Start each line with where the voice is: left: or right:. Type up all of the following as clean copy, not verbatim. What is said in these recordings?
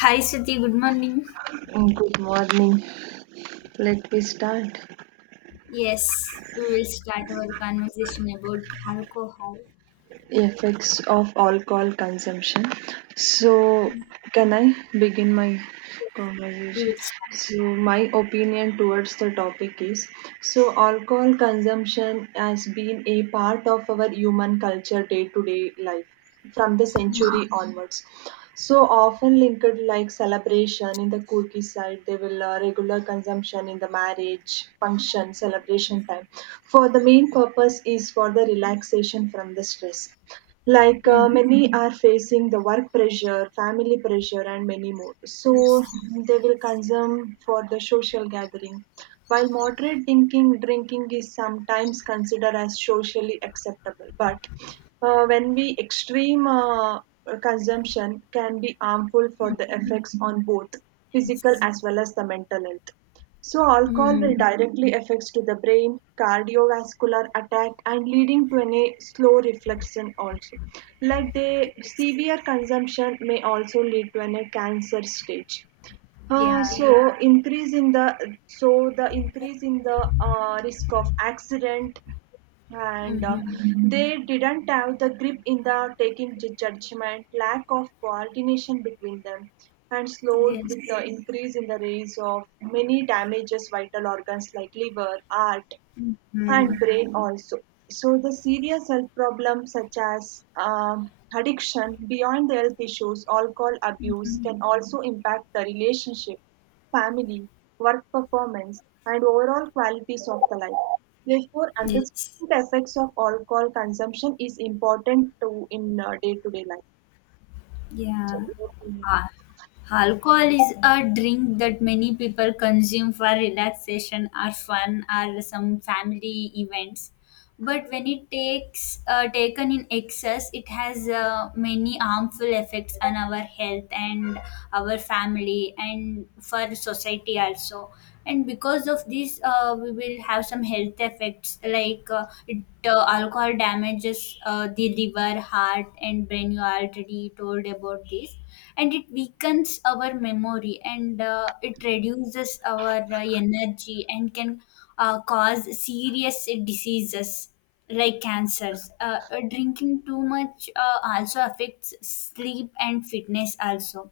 left: Hi, Siti. Good morning.
right: Good morning. Let me start.
left: Yes, we will start our conversation about alcohol.
right: Effects of alcohol consumption. So, can I begin my
left: We
right: conversation?
left: will start.
right: My opinion towards the topic is: alcohol consumption has been a part of our human culture day to day life from the
left: Mm,
right: century onwards. So often linked like celebration in the Kurki side, they will regular consumption in the marriage function celebration time. For the main purpose is for the relaxation from the stress like
left: mm,
right: many are facing the work pressure family pressure and many more, so
left: yes.
right: they will
left: Yes.
right: consume for the social gathering while moderate drinking is sometimes considered as socially acceptable. But when we extreme consumption can be harmful for
left: Mm,
right: the effects on both physical
left: yes.
right: as well as the mental health. So alcohol will
left: Mm,
right: directly affects to the brain, cardiovascular attack and leading to any slow reflection also. Like the severe consumption may also lead to any cancer stage. Uh,
left: Yeah.
right: so Yeah. increase in the so the increase in the risk of accident and
left: Mm-hmm.
right: they didn't have the grip in the taking judgment, lack of coordination between them, and slowed with the
left: Yes.
right: increase in the rates of many damages vital organs like liver, heart, and
left: Mm.
right: brain also. So the serious health problems such as addiction, beyond the health issues, alcohol abuse
left: Mm,
right: can also impact the relationship, family, work performance, and overall qualities of the life. Therefore, understanding
left: yes.
right: the effects of alcohol consumption is important to in day to day life.
left: Yeah.
right: So,
left: Ah. Alcohol is a drink that many people consume for relaxation or fun or some family events. But when it takes taken in excess, it has many harmful effects on our health and our family and for society also. And because of this, we will have some health effects like alcohol damages the liver, heart, and brain. You already told about this, and it weakens our memory, and it reduces our energy, and can cause serious diseases like cancers. Drinking too much also affects sleep and fitness also,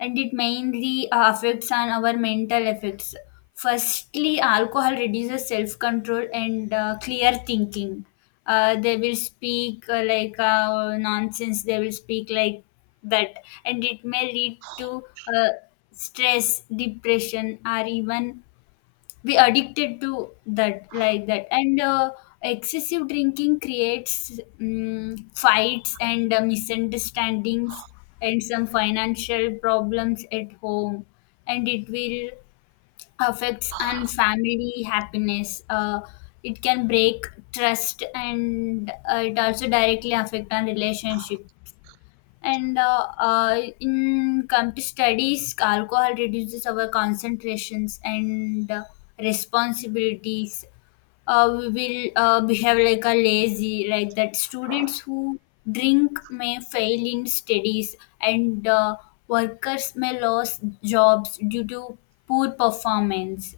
left: and it mainly affects on our mental effects. Firstly, alcohol reduces self control and clear thinking. They will speak like nonsense, they will speak like that, and it may lead to uh, stress, depression, or even be addicted to that like that. And excessive drinking creates fights and misunderstandings and some financial problems at home, and it will affects on family happiness. It can break trust, and it also directly affect on relationship. And In come to studies, alcohol reduces our concentrations and responsibilities. We will behave like a lazy like that. Students who drink may fail in studies, and workers may lose jobs due to poor performance.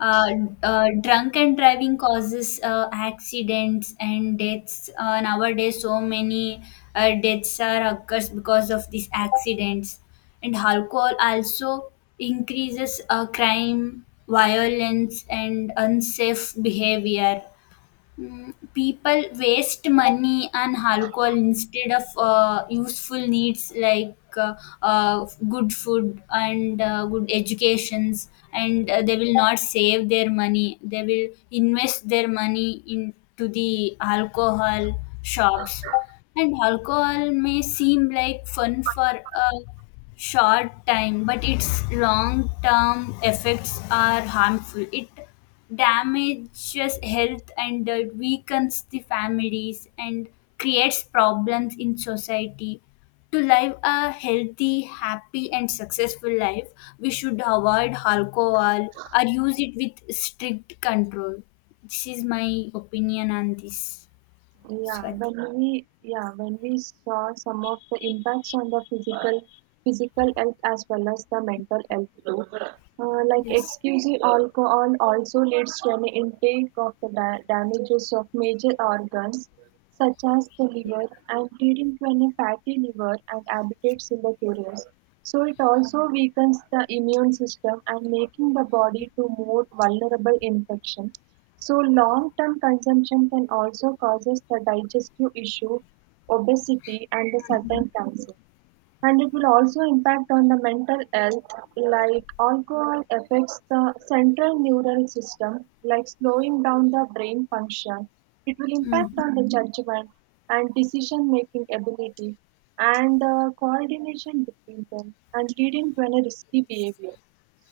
left: uh, Drunk and driving causes accidents and deaths. Nowadays, so many deaths are occurs because of these accidents. And alcohol also increases crime, violence, and unsafe behavior. People waste money on alcohol instead of useful needs like good food and good educations, and they will not save their money, they will invest their money into the alcohol shops. And alcohol may seem like fun for a short time, but its long term effects are harmful. It damages health and weakens the families and creates problems in society. To live a healthy, happy, and successful life, we should avoid alcohol or use it with strict control. This is my opinion on this,
right: Yeah,
left: Swati.
right: when we yeah when we saw some of the impacts on the physical health as well as the mental health too, like
left: Yes.
right: excessive alcohol also leads to an intake of the damages of major organs, such as the liver and leading to an fatty liver and habitates in the curious. So it also weakens the immune system and making the body to more vulnerable infection. So long-term consumption can also causes the digestive issue, obesity and the
left: Mm-hmm.
right: certain cancer. And it will also impact on the mental health, like alcohol affects the central neural system, like slowing down the brain function. It will impact on the judgment and decision making ability and the coordination between them and leading to a risky behavior.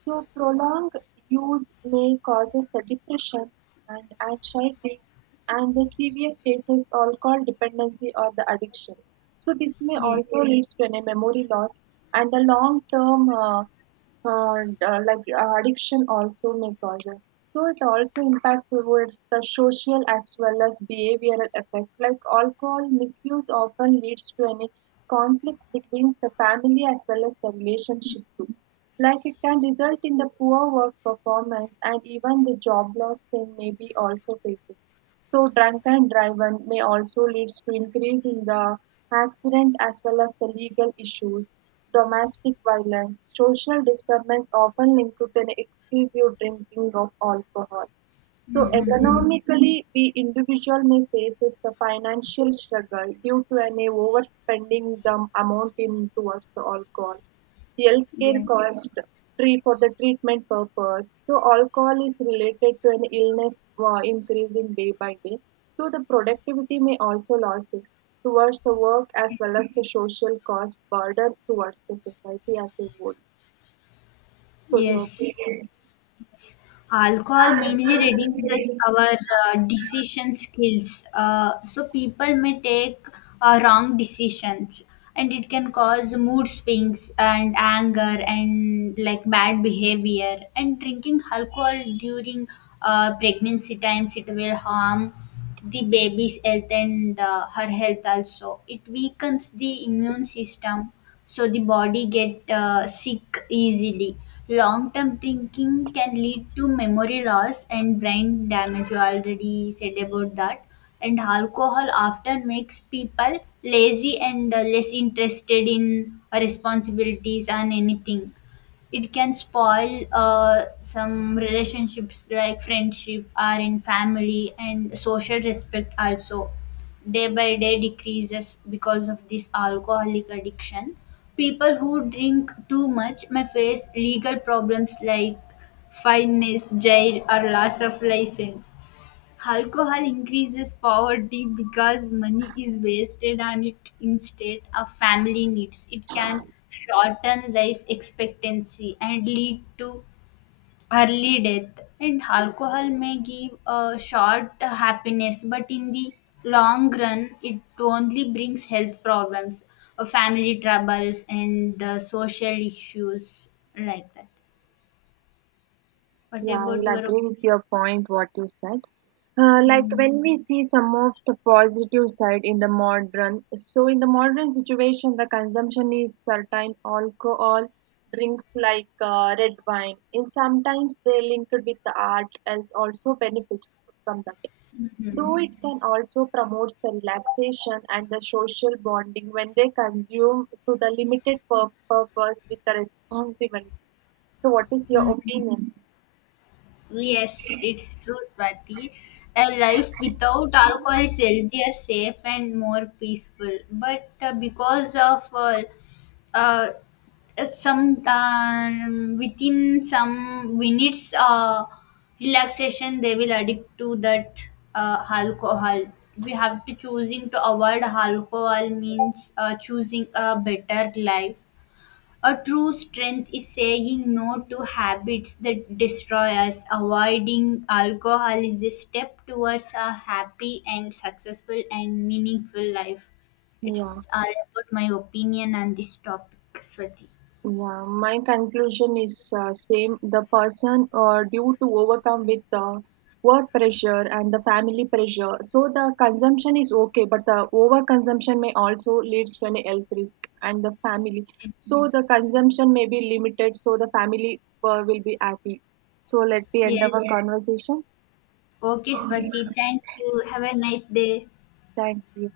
right: So prolonged use may causes the depression and anxiety and the severe cases are called dependency or the addiction. So this may
left: Yeah.
right: also leads to a memory loss and the long term addiction also may causes. So it also impact towards the social as well as behavioral effect. Like alcohol misuse often leads to any conflicts between the family as well as the relationship too. Like it can result in the poor work performance and even the job loss can maybe also faces. So drunk and driven may also leads to increase in the accident as well as the legal issues, domestic violence, social disturbance often linked to an excessive drinking of alcohol. So
left: Mm-hmm.
right: economically, we individual may faces the financial struggle due to an overspending the amount in towards the alcohol healthcare
left: Yes.
right: cost tree for the treatment purpose. So alcohol is related to an illness increasing day by day. So the productivity may also losses towards the work as well as the social cost burden towards the society as a whole. So your
left: Yes.
right: opinion?
left: Yes. Alcohol mainly reduces our decision skills. So people may take wrong decisions, and it can cause mood swings and anger and like bad behavior. And drinking alcohol during pregnancy times, it will harm the baby's health and her health also. It weakens the immune system, so the body get sick easily. Long term drinking can lead to memory loss and brain damage, you already said about that. And alcohol often makes people lazy and less interested in responsibilities and anything. It can spoil some relationships like friendship or in family, and social respect also day by day decreases because of this alcoholic addiction. People who drink too much may face legal problems like fines, jail, or loss of license. Alcohol increases poverty because money is wasted on it instead of family needs. It can shorten life expectancy and lead to early death. And alcohol may give a short happiness, but in the long run, it only brings health problems, family troubles, and social issues like that. What about your
right: Side. Like
left: opinion?
right: when we see some of the positive side in the modern, so in the modern situation, the consumption is certain alcohol drinks like red wine and sometimes they linked with the art and also benefits from that. So it can also promote the relaxation and the social bonding when they consume to the limited purpose with the responsibility. So what is your opinion?
left: Yes, it's true, Swati. A life without alcohol is healthier, safe, and more peaceful. But because of uh, some within some minutes, relaxation, they will addict to that alcohol. We have to choosing to avoid alcohol means choosing a better life. A true strength is saying no to habits that destroy us. Avoiding alcohol is a step towards a happy and successful and meaningful life.
right: Yeah.
left: It's all about my opinion on this topic, Swati.
right: Yeah, my conclusion is same. The person due to overcome with the work pressure and the family pressure. So the consumption is okay, but the overconsumption may also leads to an health risk and the family. So
left: It's,
right: the consumption may be limited, so the family will be happy. So let me end
left: yes.
right: our conversation.
left: Okay, Swati. Thank you. Have a nice day.
right: Thank you.